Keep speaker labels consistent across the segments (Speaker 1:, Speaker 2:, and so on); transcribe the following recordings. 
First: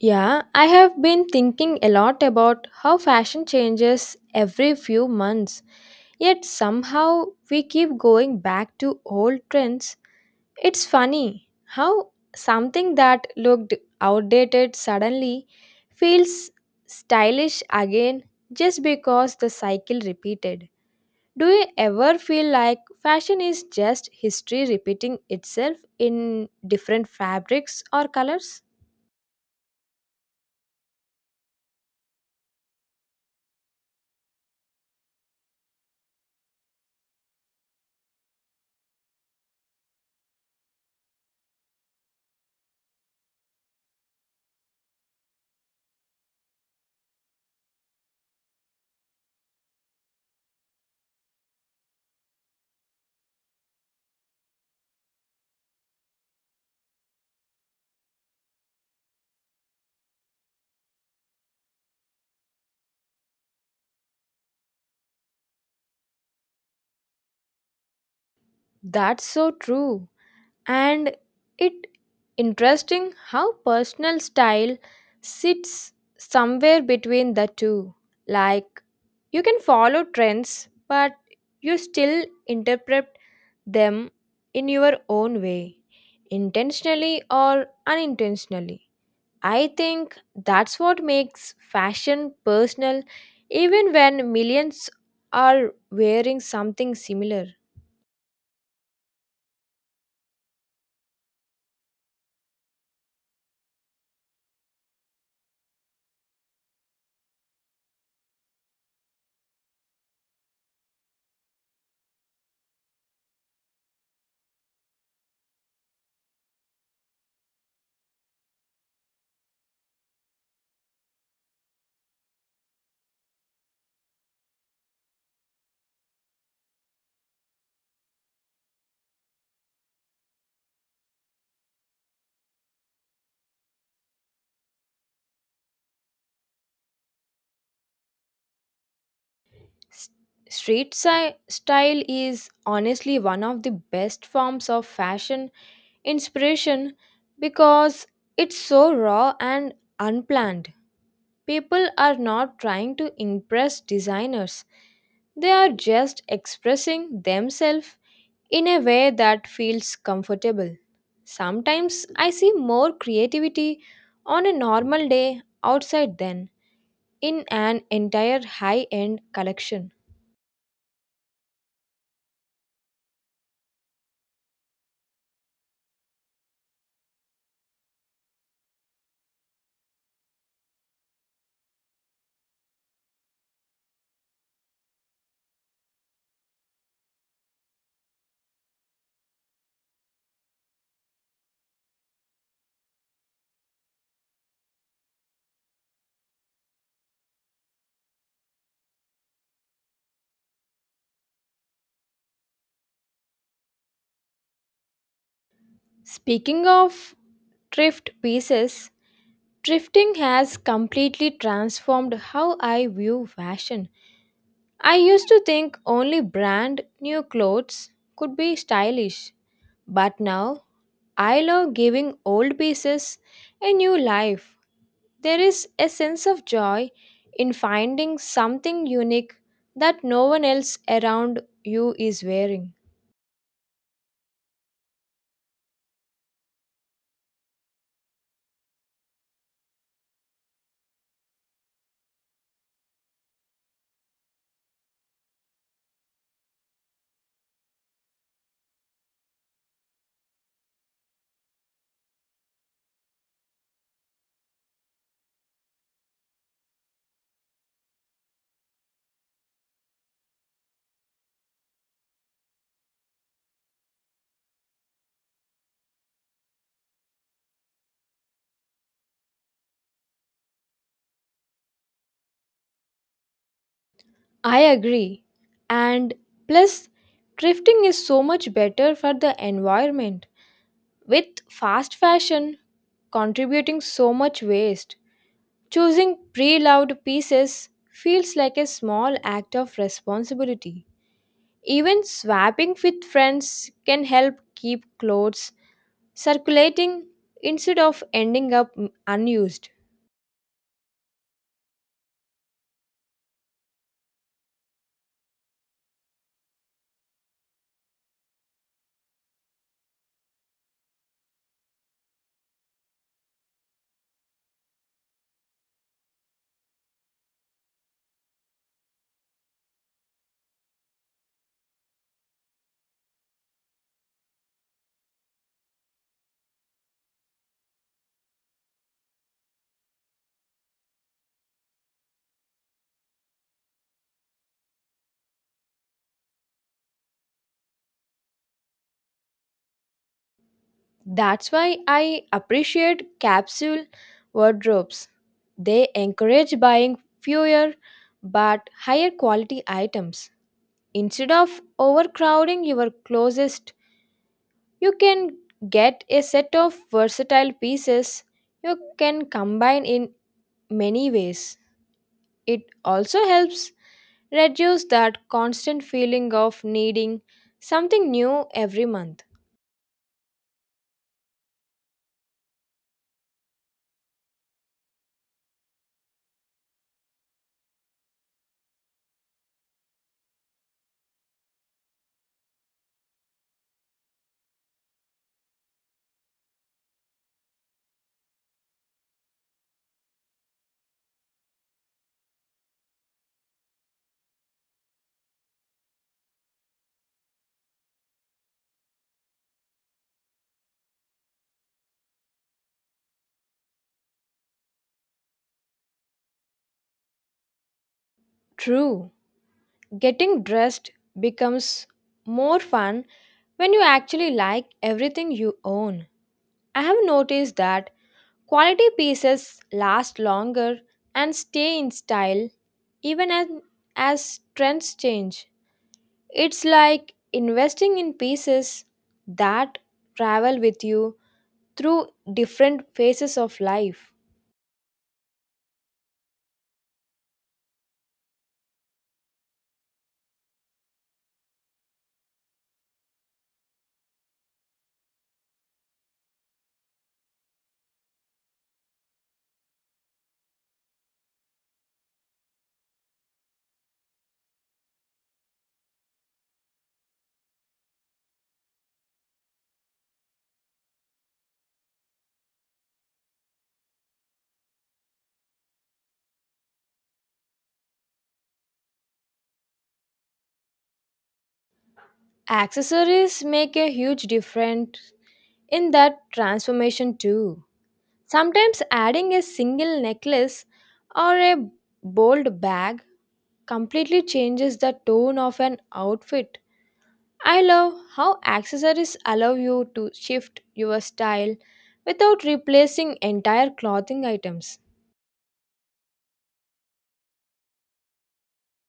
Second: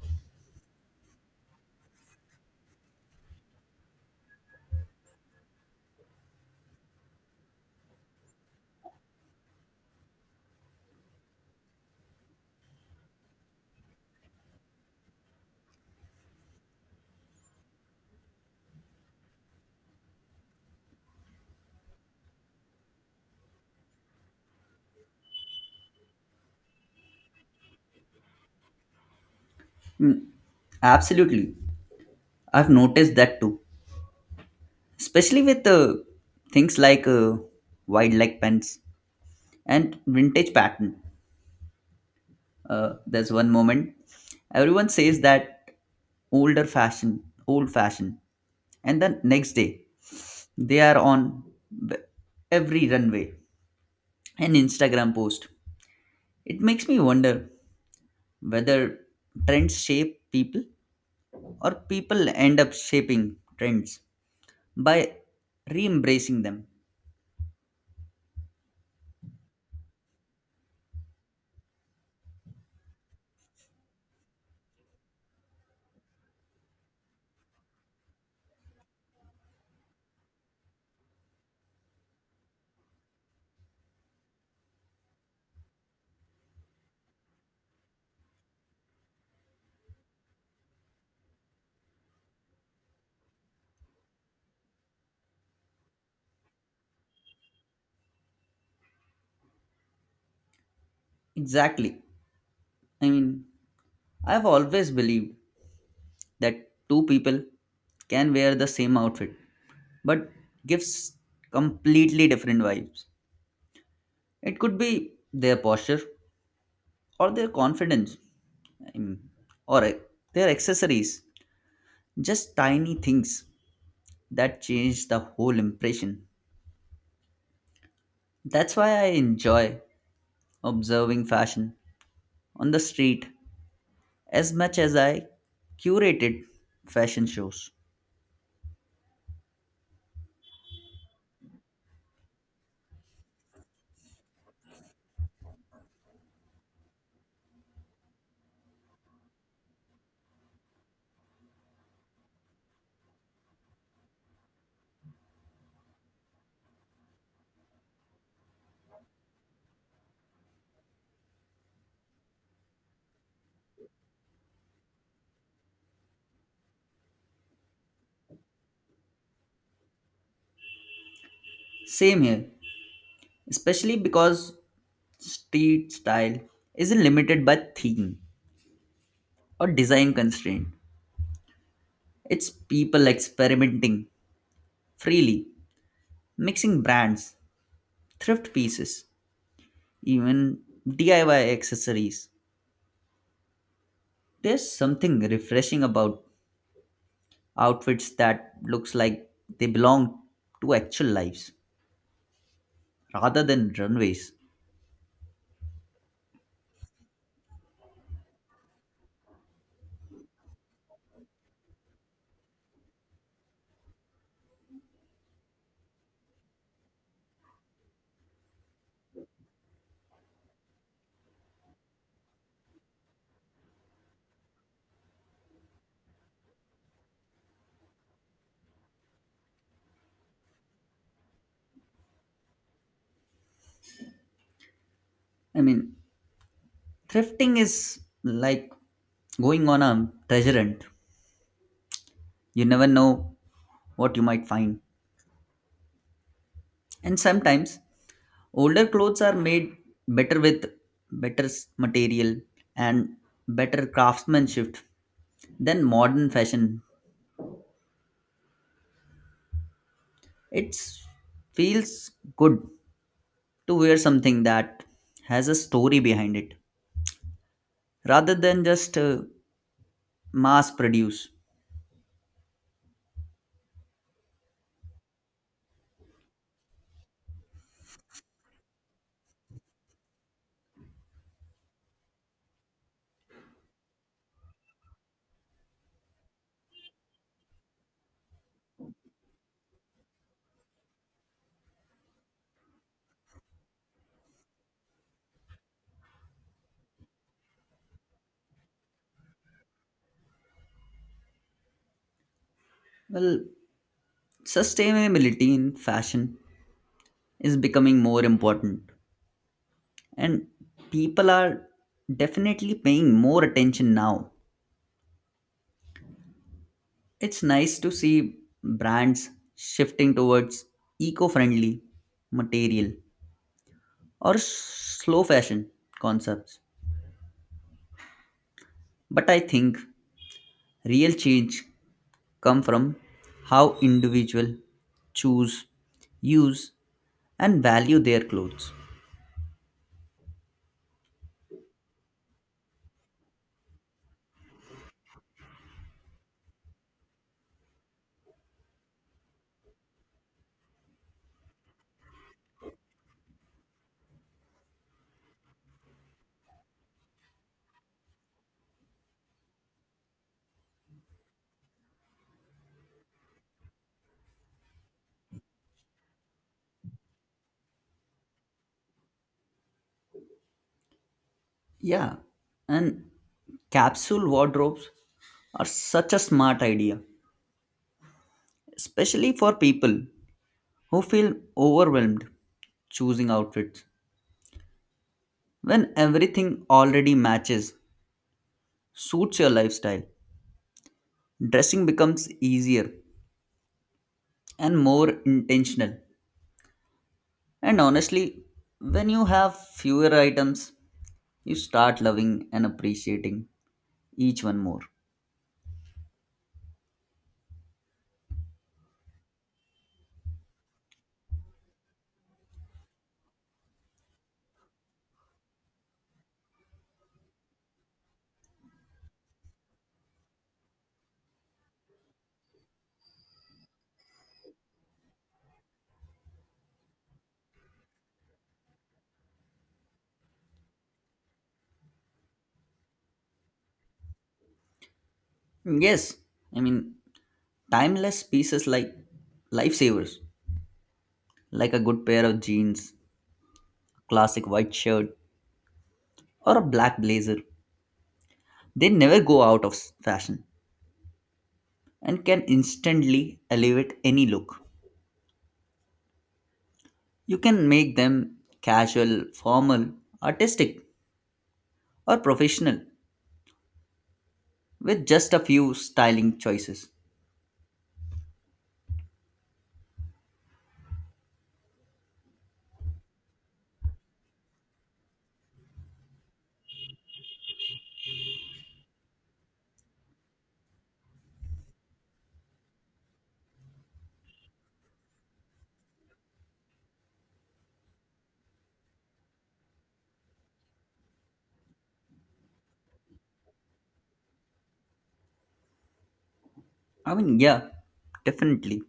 Speaker 1: Yeah, I have been thinking a lot about how fashion changes every few months, yet somehow we keep going back to old trends. It's funny how something that looked outdated suddenly feels stylish again just because the cycle repeated. Do you ever feel like fashion is just history repeating itself in different fabrics or colors?
Speaker 2: Mm, absolutely. I've noticed that too, especially with things like wide leg pens and vintage pattern. There's one moment everyone says that older fashion, old fashion, and the next day they are on b- every runway and Instagram post. It makes me wonder whether trends shape people or people end up shaping trends by re embracing them.
Speaker 1: That's so true. And it interesting how personal style sits somewhere between the two, like you can follow trends but you still interpret them in your own way, intentionally or unintentionally. I think that's what makes fashion personal even when millions are wearing something similar.
Speaker 2: Exactly. I mean, I've always believed that two people can wear the same outfit but gives completely different vibes. It could be their posture or their confidence I mean, or their accessories, just tiny things that change the whole impression. That's why I enjoy observing fashion on the street as much as I curated fashion shows.
Speaker 1: S- Street style is honestly one of the best forms of fashion inspiration because it's so raw and unplanned. People are not trying to impress designers, they are just expressing themselves in a way that feels comfortable. Sometimes I see more creativity on a normal day outside than in an entire high end collection.
Speaker 2: Same here, especially because street style isn't limited by theme or design constraint. It's people experimenting freely, mixing brands, thrift pieces, even DIY accessories. There's something refreshing about outfits that looks like they belong to actual lives rather than runways.
Speaker 1: Speaking of thrift pieces, thrifting has completely transformed how I view fashion. I used to think only brand new clothes could be stylish, but now I love giving old pieces a new life. There is a sense of joy in finding something unique that no one else around you is wearing.
Speaker 2: I mean, thrifting is like going on a treasure hunt. You never know what you might find. And sometimes older clothes are made better with material and better craftsmanship than modern fashion. It feels good to wear something that has a story behind it rather than just mass produce.
Speaker 1: I agree. And plus, thrifting is so much better for the environment. With fast fashion contributing so much waste, choosing pre loved pieces feels like a small act of responsibility. Even swapping with friends can help keep clothes circulating instead of ending up unused.
Speaker 2: Well, sustainability in fashion is becoming more important, and people are definitely paying more attention now. It's nice to see brands shifting towards eco friendly material or slow fashion concepts. But I think real change comes from how individuals choose, use, and value their clothes.
Speaker 1: That's why I appreciate capsule wardrobes. They encourage buying fewer but higher quality items. Instead of overcrowding your closest, you can get a set of versatile pieces you can combine in many ways. It also helps reduce that constant feeling of needing something new every month.
Speaker 2: Yeah, and capsule wardrobes are such a smart idea, especially for people who feel overwhelmed choosing outfits when everything already matches suits your lifestyle. Dressing becomes easier and more intentional. And honestly, when you have fewer items, you start loving and appreciating each one more.
Speaker 1: True. Getting dressed becomes more fun when you actually like everything you own. I have noticed that quality pieces last longer and stay in style even as trends change. It's like investing in pieces that travel with you through different phases of life.
Speaker 2: Yes, I mean, timeless pieces like lifesavers, like a good pair of jeans, a classic white shirt, or a black blazer, they never go out of fashion and can instantly elevate any look. You can make them casual, formal, artistic, or professional with just a few styling choices.
Speaker 1: Accessories make a huge difference in that transformation too. Sometimes adding a single necklace or a bold bag completely changes the tone of an outfit. I love how accessories allow you to shift your style without replacing entire clothing items.
Speaker 2: I mean, yeah, definitely.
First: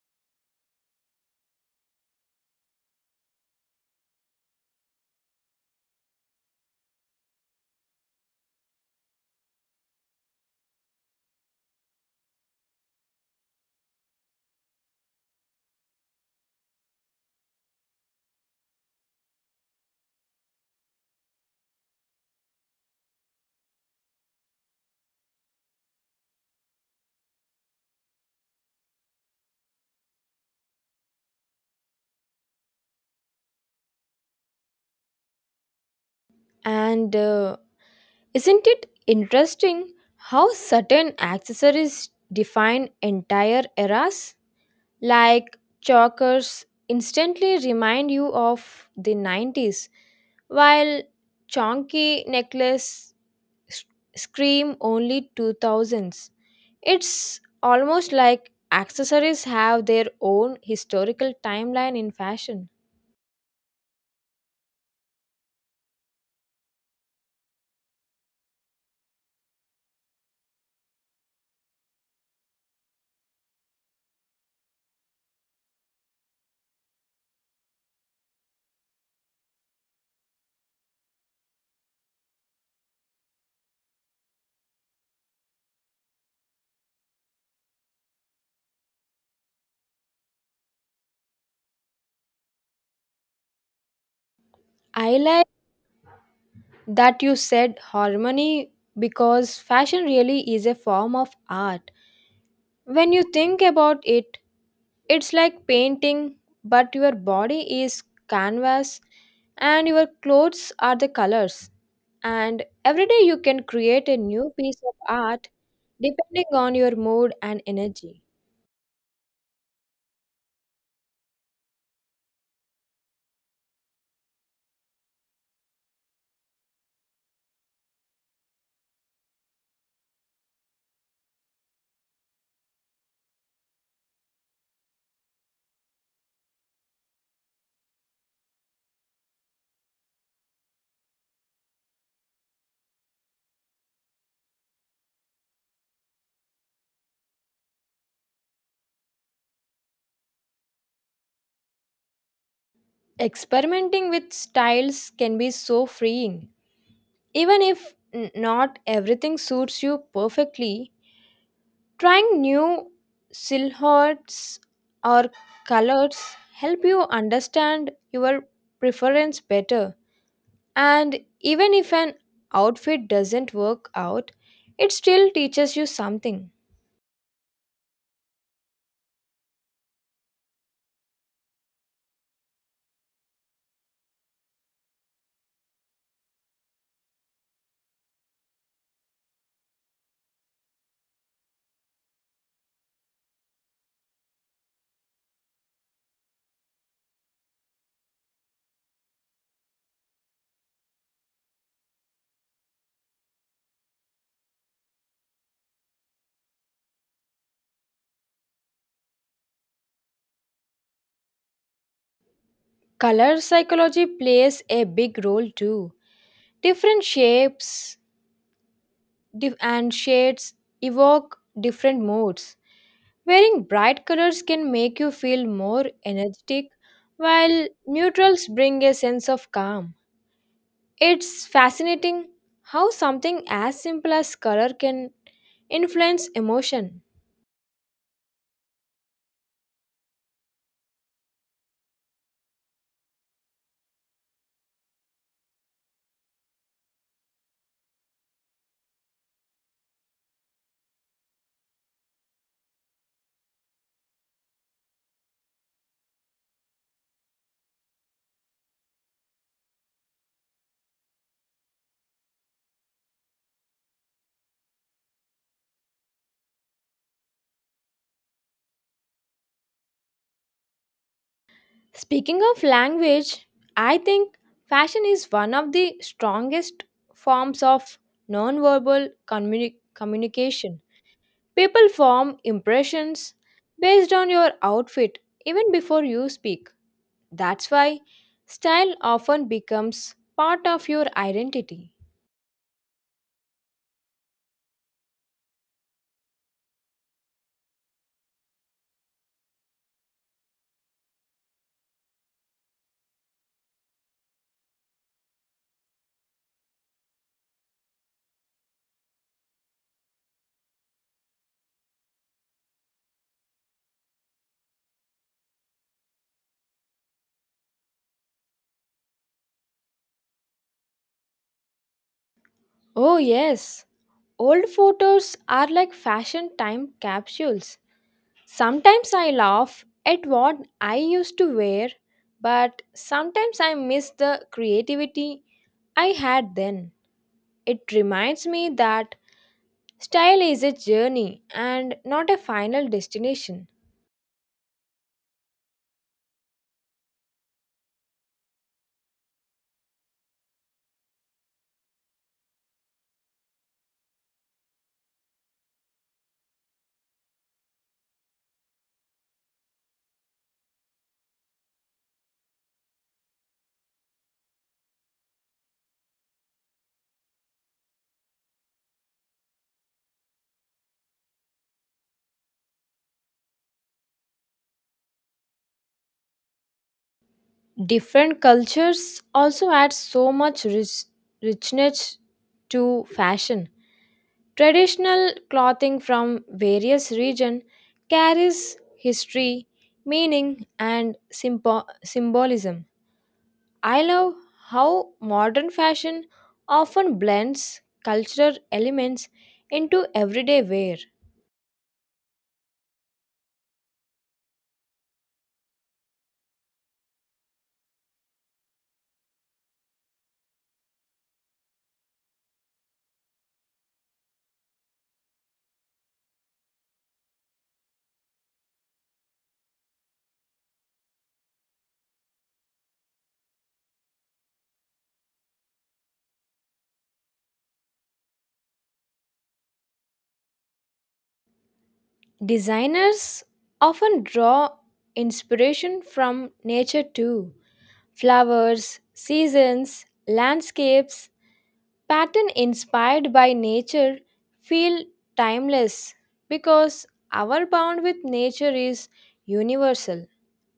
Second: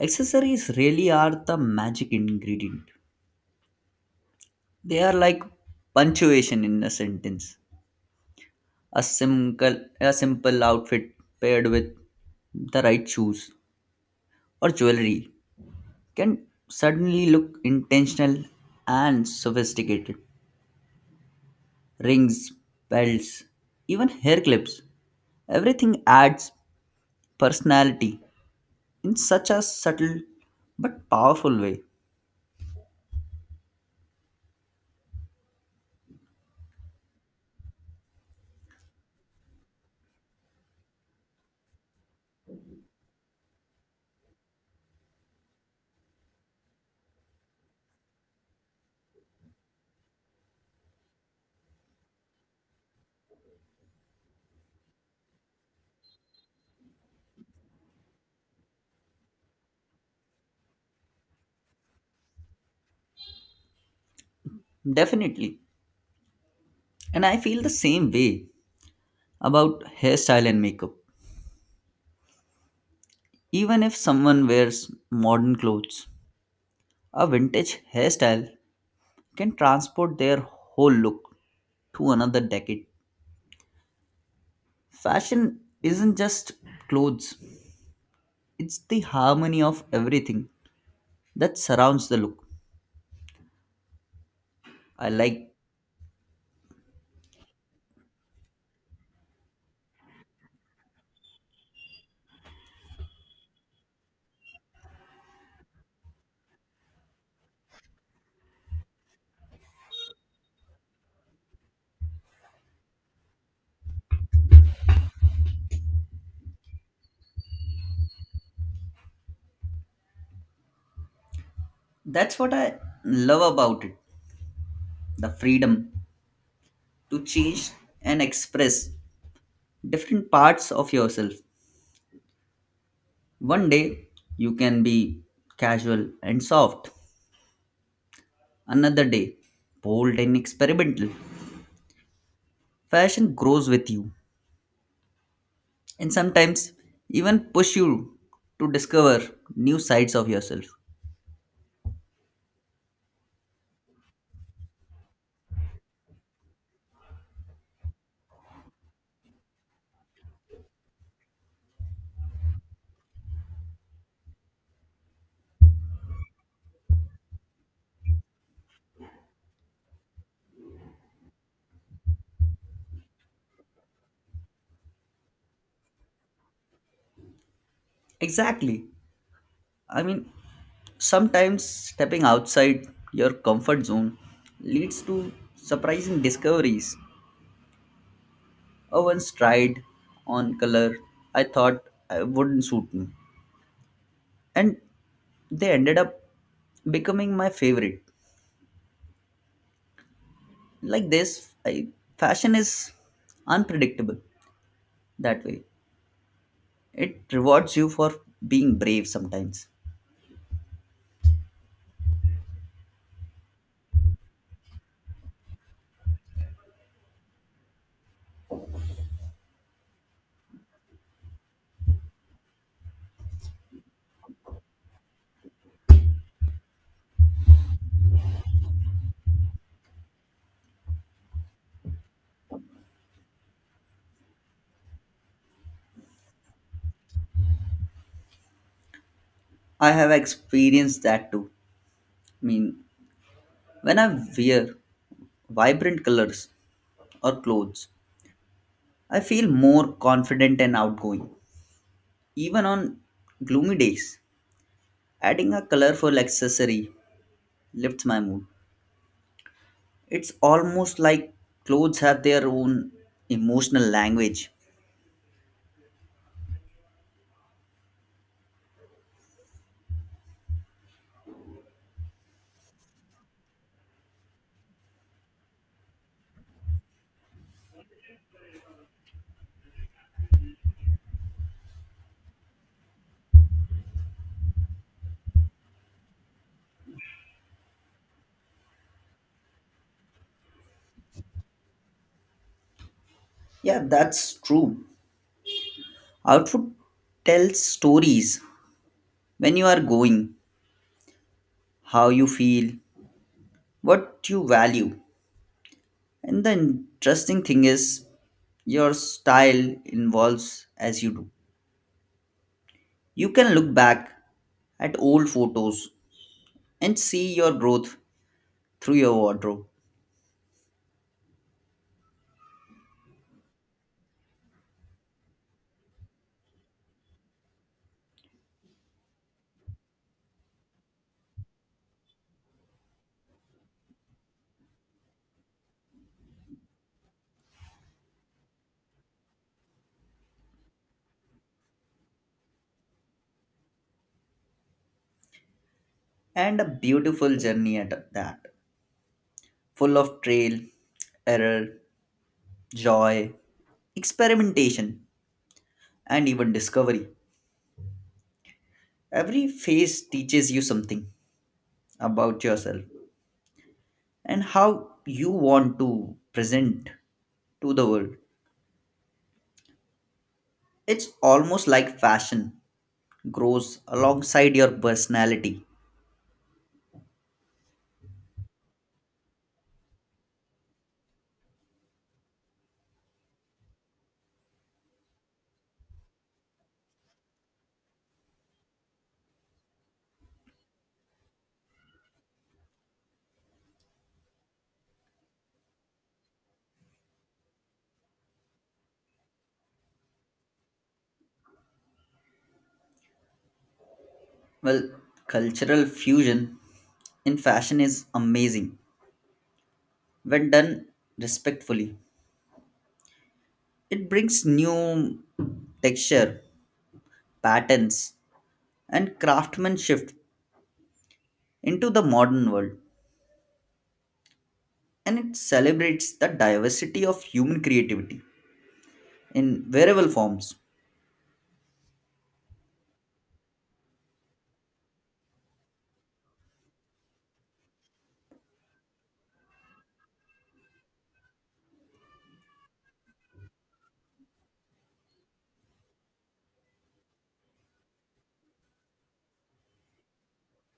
Speaker 2: Accessories really are the magic ingredient. They are like punctuation in a sentence. A simple outfit paired with the right shoes or jewelry can suddenly look intentional and sophisticated. Rings, belts, even hair clips. Everything adds personality in such a subtle but powerful way.
Speaker 1: And isn't it interesting how certain accessories define entire eras? Like Chalkers instantly remind you of the 90s, while Chonky necklace s- scream only 2000s. It's almost like accessories have their own historical timeline in fashion.
Speaker 2: Definitely. And I feel the same way about hairstyle and makeup. Even if someone wears modern clothes, a vintage hairstyle can transport their whole look to another decade. Fashion isn't just clothes, it's the harmony of everything that surrounds the look. I
Speaker 1: I like
Speaker 2: like
Speaker 1: that you said harmony because fashion really is a form of art. When you think about it, it's like painting, but your body is canvas and your clothes are the colors. And every day you can create a new piece of art depending on your mood and energy.
Speaker 2: that's what I love about it, the freedom to change and express different parts of yourself. One day you can be casual and soft, another day bold and experimental. Fashion grows with you and sometimes even push you to discover new sides of yourself.
Speaker 1: Experimenting with styles can be so freeing. Even if not everything suits you perfectly, trying new silhouettes or colors help you understand your preference better. And even if an outfit doesn't work out, it still teaches you something.
Speaker 2: Exactly. I mean, sometimes stepping outside your comfort zone leads to surprising discoveries. I once tried on color I thought I wouldn't suit me. And they ended up becoming my favorite like this, fashion is unpredictable that way, it rewards you for being brave sometimes.
Speaker 1: Color psychology plays a big role too. Different shapes and shades evoke different moods. Wearing bright colors can make you feel more energetic, while neutrals bring a sense of calm. It's fascinating how something as simple as color can influence emotion.
Speaker 2: I have experienced that too, I mean, when I wear vibrant colors or clothes I feel more confident and outgoing, even on gloomy days adding a colorful accessory lifts my mood. It's almost like clothes have their own emotional language.
Speaker 1: Speaking of language, I think fashion is one of the strongest forms of nonverbal communication. People form impressions based on your outfit even before you speak. That's why style often becomes part of your identity.
Speaker 2: Yeah, that's true. Outfit tells stories when you are going, how you feel, what you value. And the interesting thing is, your style evolves as you do. You can look back at old photos and see your growth through your wardrobe.
Speaker 1: Oh, yes, old photos are like fashion time capsules. Sometimes I laugh at what I used to wear, but sometimes I miss the creativity I had then. It reminds me that style is a journey and not a final destination.
Speaker 2: And a beautiful journey at that, full of trail, error, joy, experimentation, and even discovery. Every phase teaches you something about yourself and how you want to present to the world. It's almost like fashion grows alongside your personality.
Speaker 1: Different cultures also add so much richness to fashion. Traditional clothing from various regions carries history, meaning, and symbolism. I love how modern fashion often blends cultural elements into everyday wear.
Speaker 2: Well, cultural fusion in fashion is amazing when done respectfully. It brings new texture, patterns, and craftsmanship into the modern world and it celebrates the diversity of human creativity in variable forms.
Speaker 1: Designers often draw inspiration from nature too. Flowers, seasons, landscapes, pattern inspired by nature feel timeless because our bond with nature is universal.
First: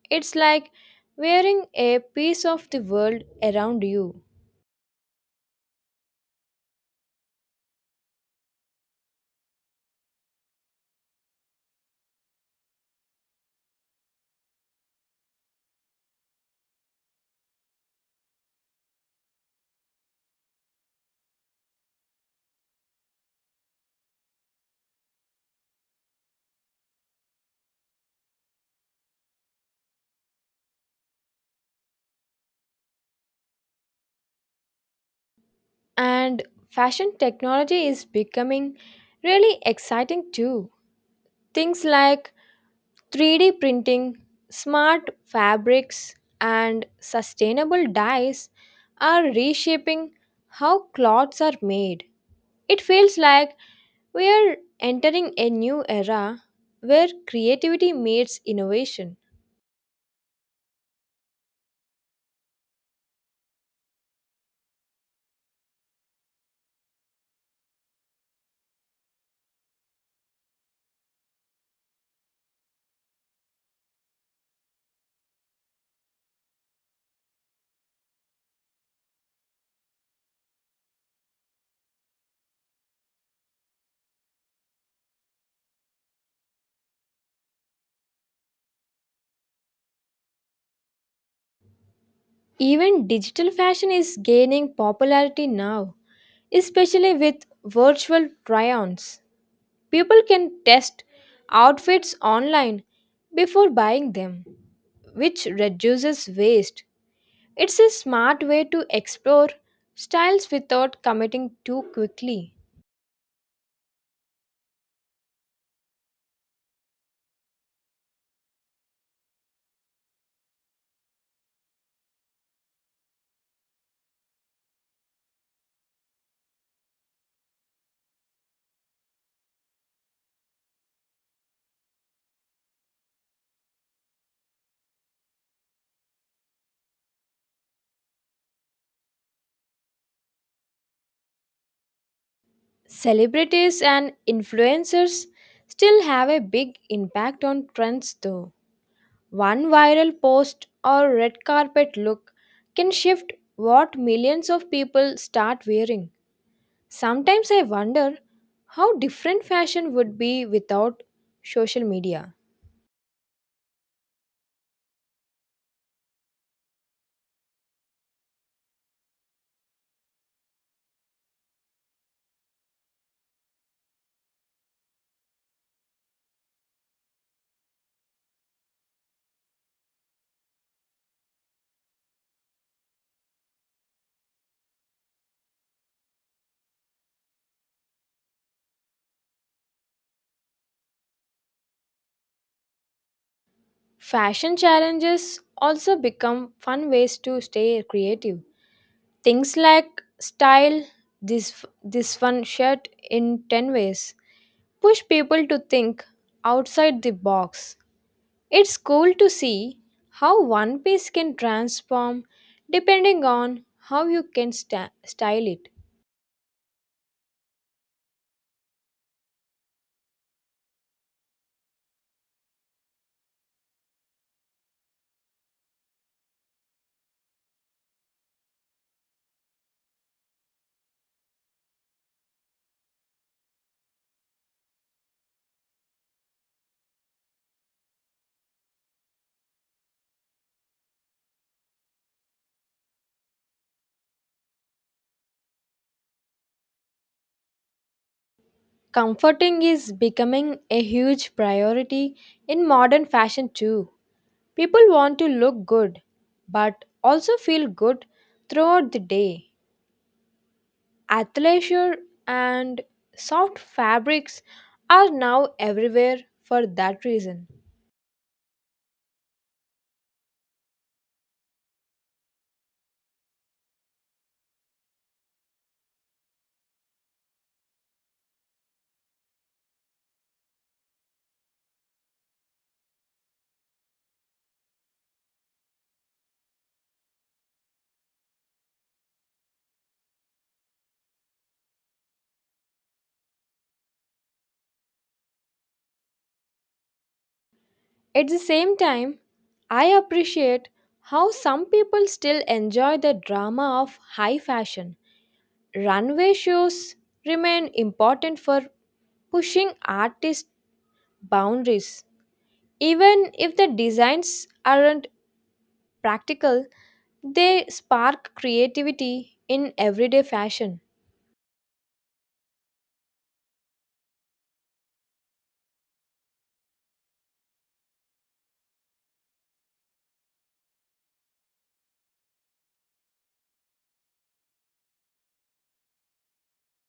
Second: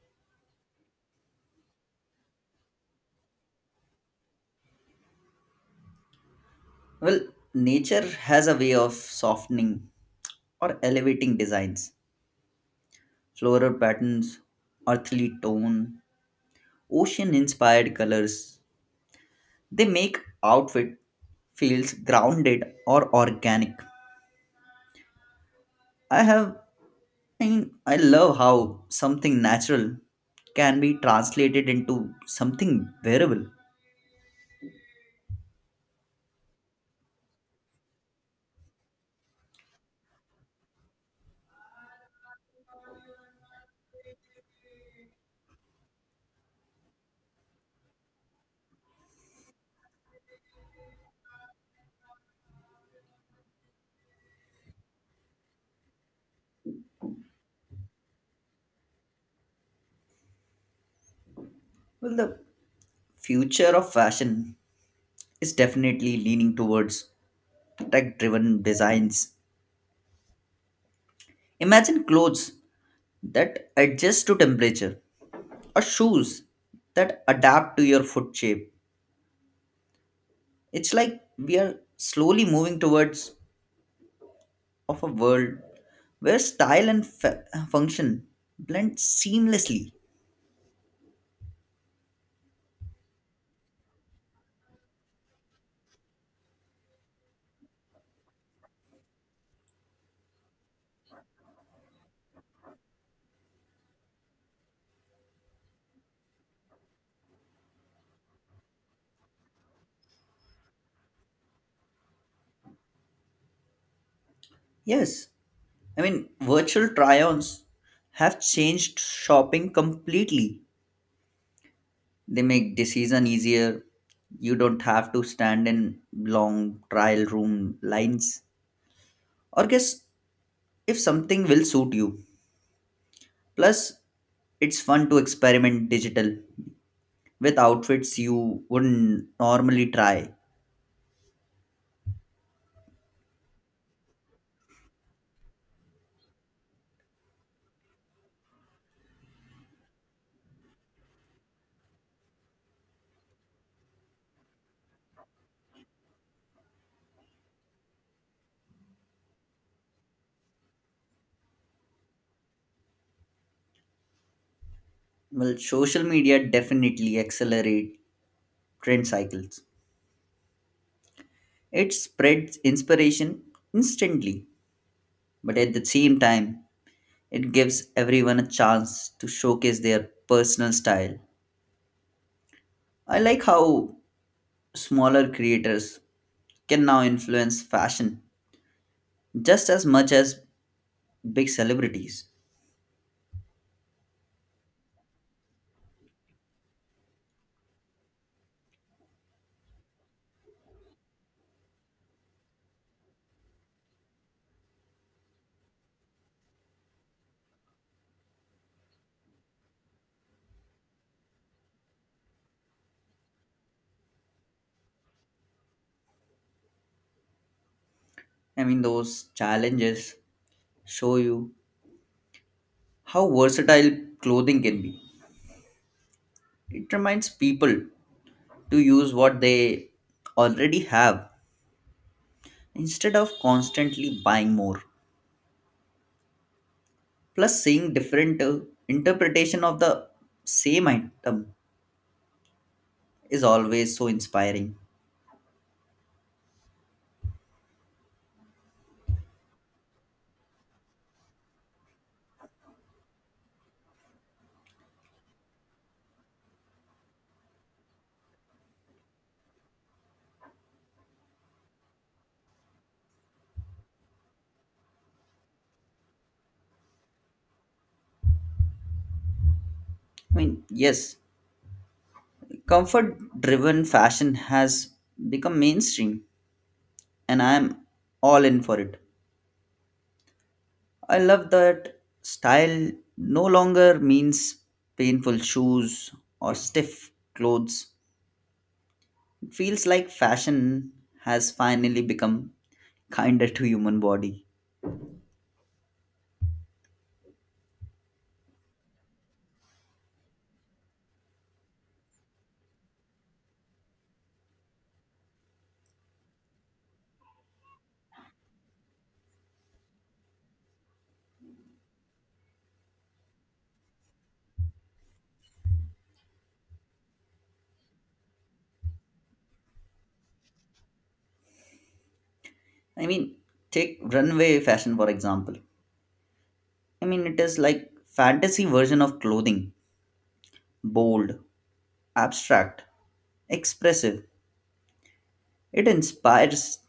Speaker 1: It's like wearing a piece of the world around you.
Speaker 2: Well, nature has a way of softening or elevating designs. Floral patterns, earthly tone, ocean inspired colors. They make outfit feels grounded or organic. I have I mean, I love how something natural can be translated into something wearable.
Speaker 1: And fashion technology is becoming really exciting too. Things like 3D printing, smart fabrics, and sustainable dyes are reshaping how clothes are made. It feels like we are entering a new era where creativity meets innovation.
Speaker 2: Well, the future of fashion is definitely leaning towards tech driven designs. Imagine clothes that adjust to temperature or shoes that adapt to your foot shape. It's like we are slowly moving towards of a world where style and function blend seamlessly.
Speaker 1: Even digital fashion is gaining popularity now, especially with virtual try ons. People can test outfits online before buying them, which reduces waste. It's a smart way to explore styles without committing too quickly.
Speaker 2: Yes, I mean, virtual try-ons have changed shopping completely. They make decision easier. You don't have to stand in long trial room lines or guess if something will suit you. Plus, it's fun to experiment digital with outfits you wouldn't normally try.
Speaker 1: Celebrities and influencers still have a big impact on trends, though. One viral post or red carpet look can shift what millions of people start wearing. Sometimes I wonder how different fashion would be without social media.
Speaker 2: Well, social media definitely accelerate trend cycles. It spreads inspiration instantly, but at the same time, it gives everyone a chance to showcase their personal style. I like how smaller creators can now influence fashion just as much as big celebrities.
Speaker 1: Fashion challenges also become fun ways to stay creative. Things like style this one shirt in 10 ways push people to think outside the box. It's cool to see how one piece can transform depending on how you style it.
Speaker 2: I mean, those challenges show you how versatile clothing can be. It reminds people to use what they already have instead of constantly buying more. Plus, seeing different interpretation of the same item is always so inspiring.
Speaker 1: Comforting is becoming a huge priority in modern fashion too. People want to look good but also feel good throughout the day. Athleisure and soft fabrics are now everywhere for that reason.
Speaker 2: I mean, yes, comfort driven fashion has become mainstream, and I am all in for it. I love that style no longer means painful shoes or stiff clothes. Feels like fashion has finally become kinder to human body.
Speaker 1: At the same time, I appreciate how some people still enjoy the drama of high fashion. Runway shows remain important for pushing artists boundaries. Even if the designs aren't practical, they spark creativity in everyday fashion.
Speaker 2: I mean, take runway fashion for example. I mean, it is like fantasy version of clothing, bold, abstract, expressive. It inspires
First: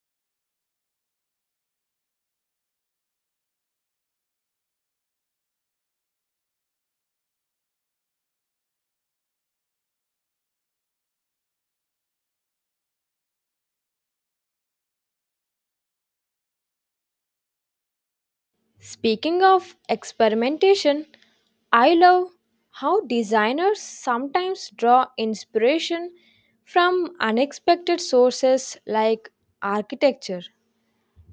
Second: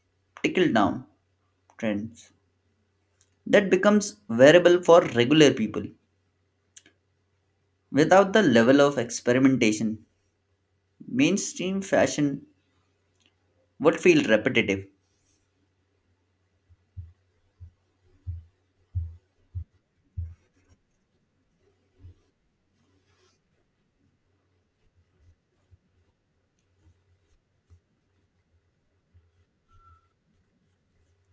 Speaker 2: tickle down trends that becomes wearable for regular people without the level of experimentation. Mainstream fashion would feel repetitive.
Speaker 1: Speaking of experimentation, I love how designers sometimes draw inspiration from unexpected sources like architecture.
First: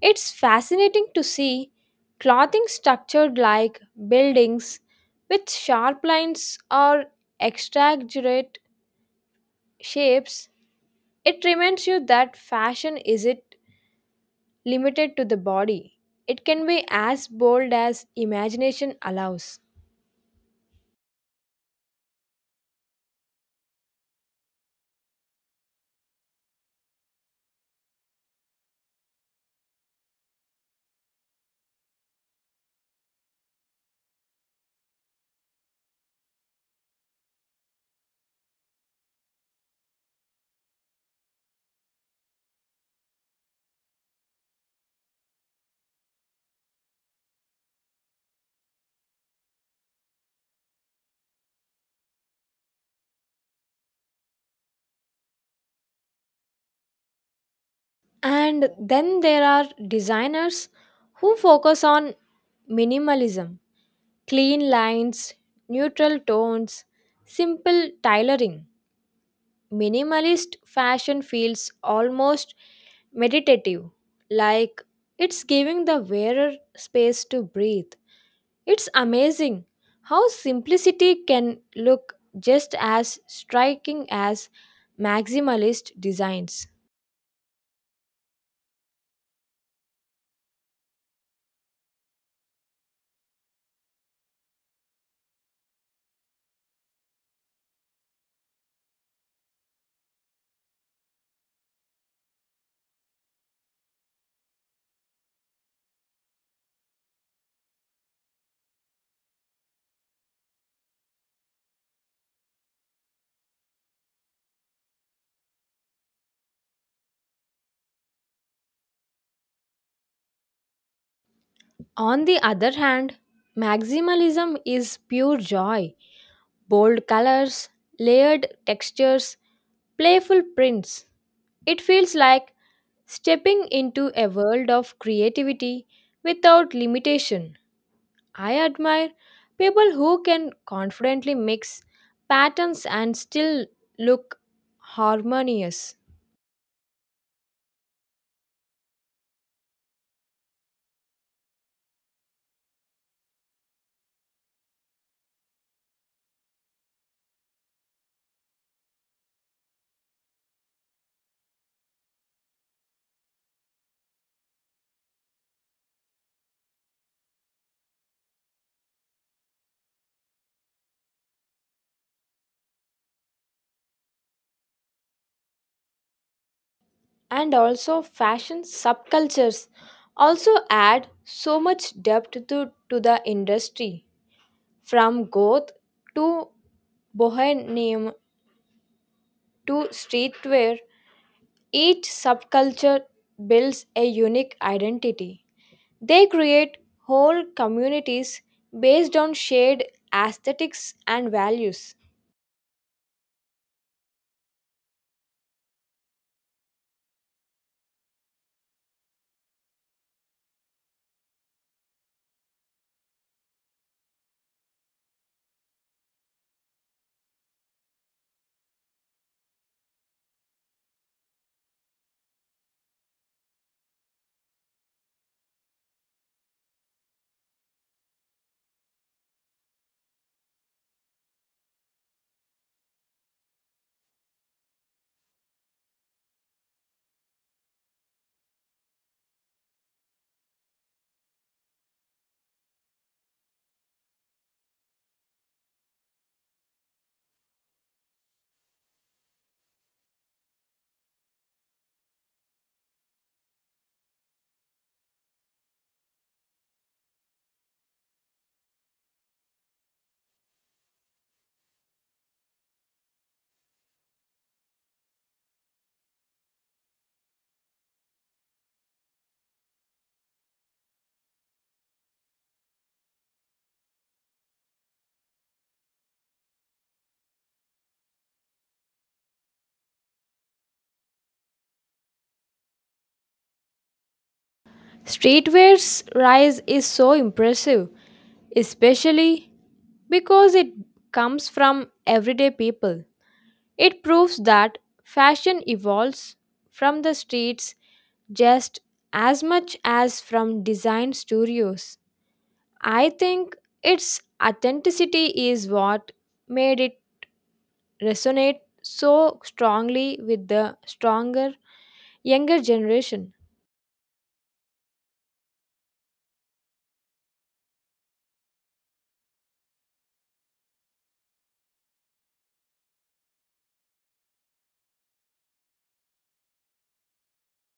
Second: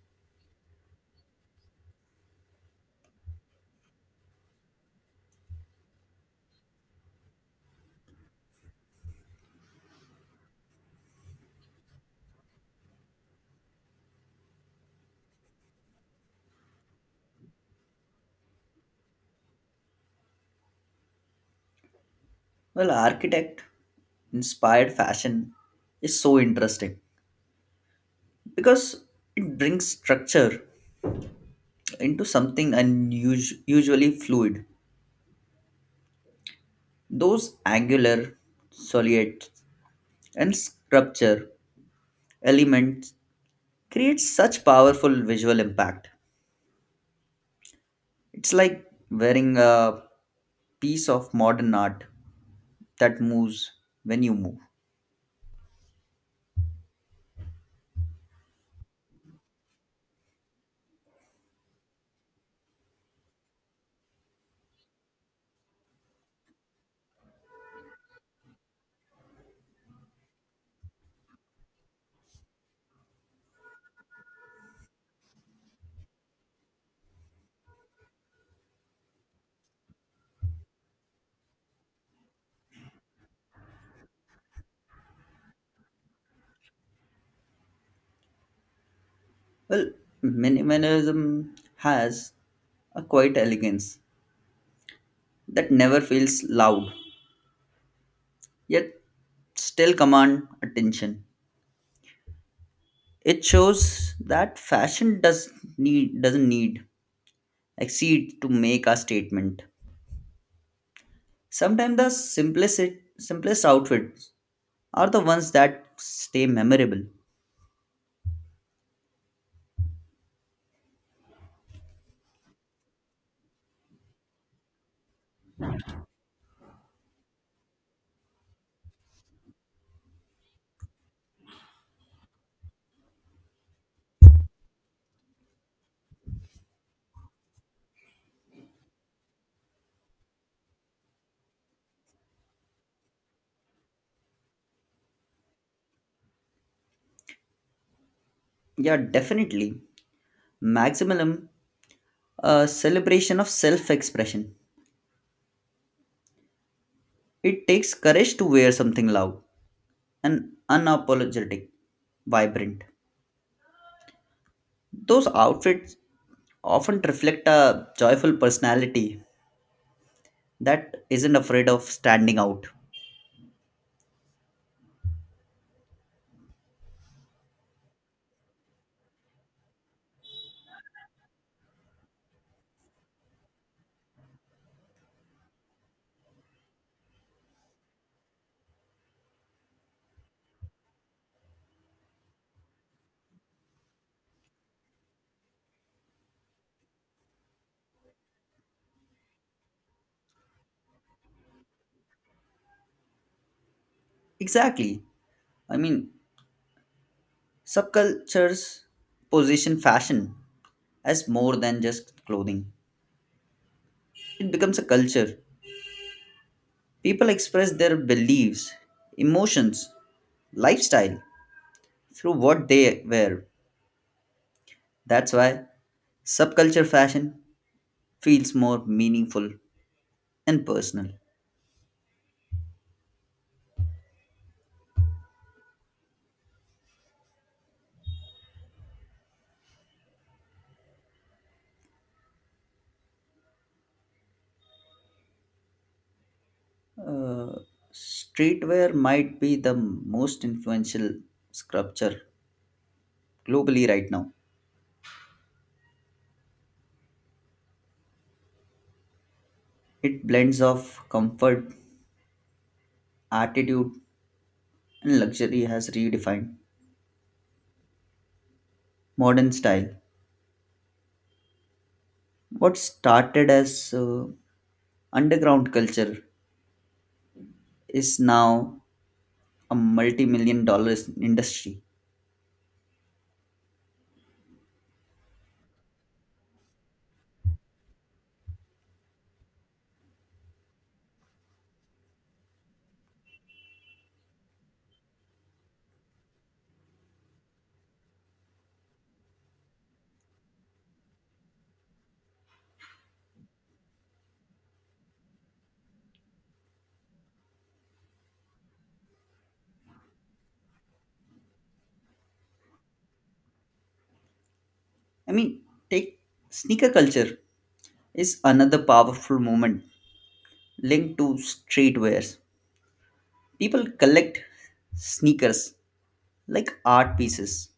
Speaker 1: It's fascinating to see clothing structured like buildings with sharp lines or exaggerate shapes. It reminds you that fashion isn't limited to the body. It can be as bold as imagination allows.
Speaker 2: Well, architect inspired fashion is so interesting because it brings structure into something unusual, usually fluid. Those angular, solid, and sculpture elements create such powerful visual impact. It's like wearing a piece of modern art that moves when you move.
Speaker 1: And then there are designers who focus on minimalism, clean lines, neutral tones, simple tailoring. Minimalist fashion feels almost meditative, like it's giving the wearer space to breathe. It's amazing how simplicity can look just as striking as maximalist designs.
Speaker 2: Well, minimalism has a quiet elegance that never feels loud yet still command attention. It shows that fashion doesn't need exceed to make a statement. Sometimes the simplest outfits are the ones that stay memorable.
Speaker 1: On the other hand, maximalism is pure joy. Bold colors, layered textures, playful prints. It feels like stepping into a world of creativity without limitation. I admire people who can confidently mix patterns and still look harmonious.
Speaker 2: Yeah, definitely. Maximum a celebration of self-expression. It takes courage to wear something loud and unapologetic, vibrant. Those outfits often reflect a joyful personality that isn't afraid of standing out.
Speaker 1: And also, fashion subcultures also add so much depth to the industry, from goth to bohemian to streetwear. Each subculture builds a unique identity. They create whole communities based on shared aesthetics and values.
Speaker 2: Exactly. I mean, subcultures position fashion as more than just clothing, it becomes a culture. People express their beliefs, emotions, lifestyle through what they wear. That's why subculture fashion feels more meaningful and personal. Uh, Streetwear might be the most influential sculpture globally right now. It blends of comfort attitude and luxury has redefined modern style. What started as underground culture is now a multi-million dollars industry.
Speaker 1: Streetwear's rise is so impressive, especially because it comes from everyday people. It proves that fashion evolves from the streets just as much as from design studios. I think its authenticity is what made it resonate so strongly with the stronger, younger generation.
Speaker 2: I mean, take sneaker culture is another powerful movement linked to streetwears. People collect sneakers like art pieces.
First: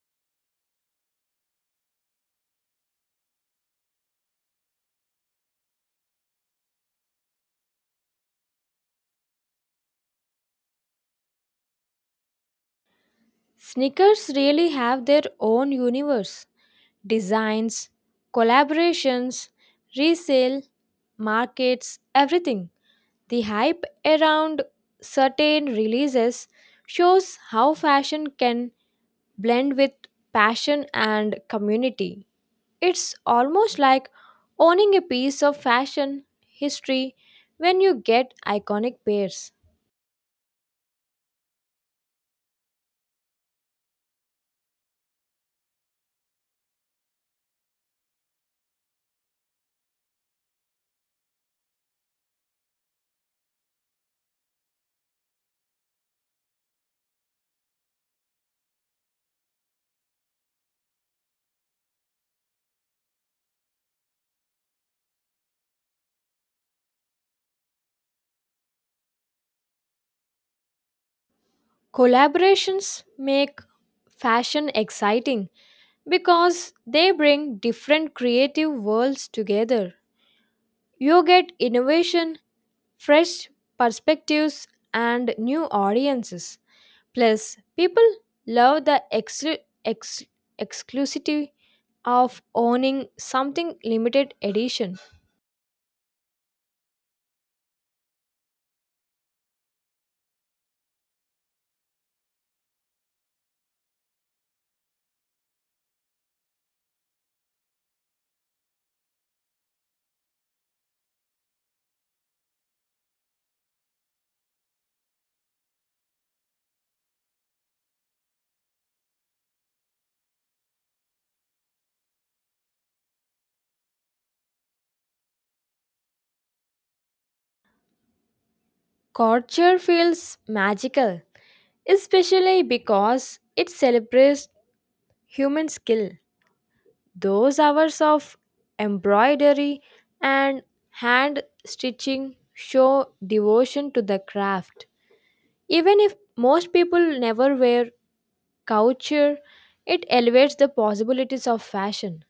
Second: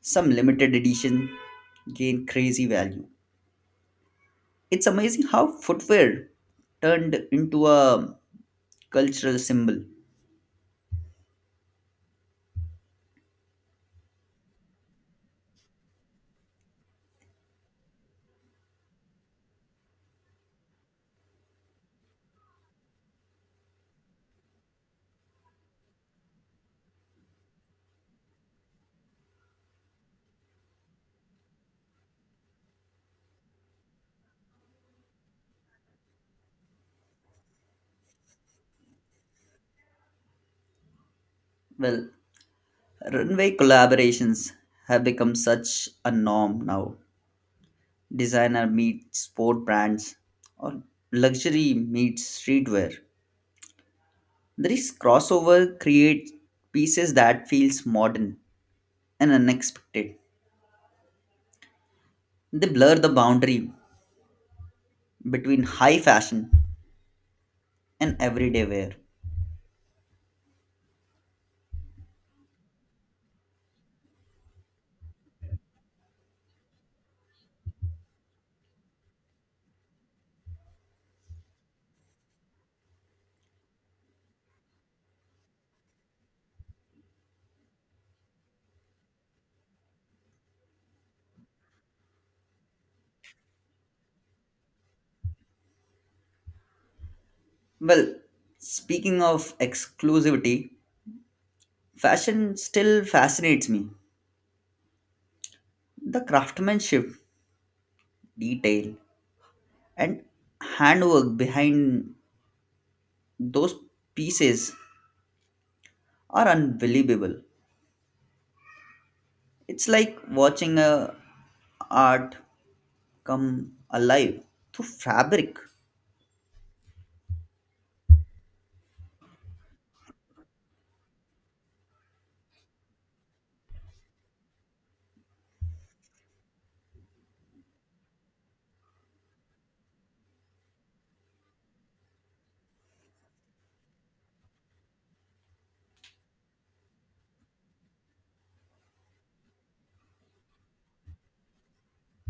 Speaker 2: Some limited edition gain crazy value. It's amazing how footwear turned into a cultural symbol.
Speaker 1: Sneakers really have their own universe. Designs, collaborations, resale, markets, everything. The hype around certain releases shows how fashion can blend with passion and community. It's almost like owning a piece of fashion history when you get iconic pairs.
Speaker 2: Well, runway collaborations have become such a norm now. Designer meets sport brands or luxury meets streetwear. This crossover creates pieces that feels modern and unexpected. They blur the boundary between high fashion and everyday wear.
Speaker 1: Collaborations make fashion exciting because they bring different creative worlds together. You get innovation, fresh perspectives, and new audiences. Plus, people love the exclusivity of owning something limited edition.
Speaker 2: Well, speaking of exclusivity, fashion still fascinates me. The craftsmanship, detail, and handwork behind those pieces are unbelievable. It's like watching a art come alive through fabric.
Speaker 1: Culture feels magical, especially because it celebrates human skill. Those hours of embroidery and hand stitching show devotion to the craft. Even if most people never wear couture, it elevates the possibilities of fashion.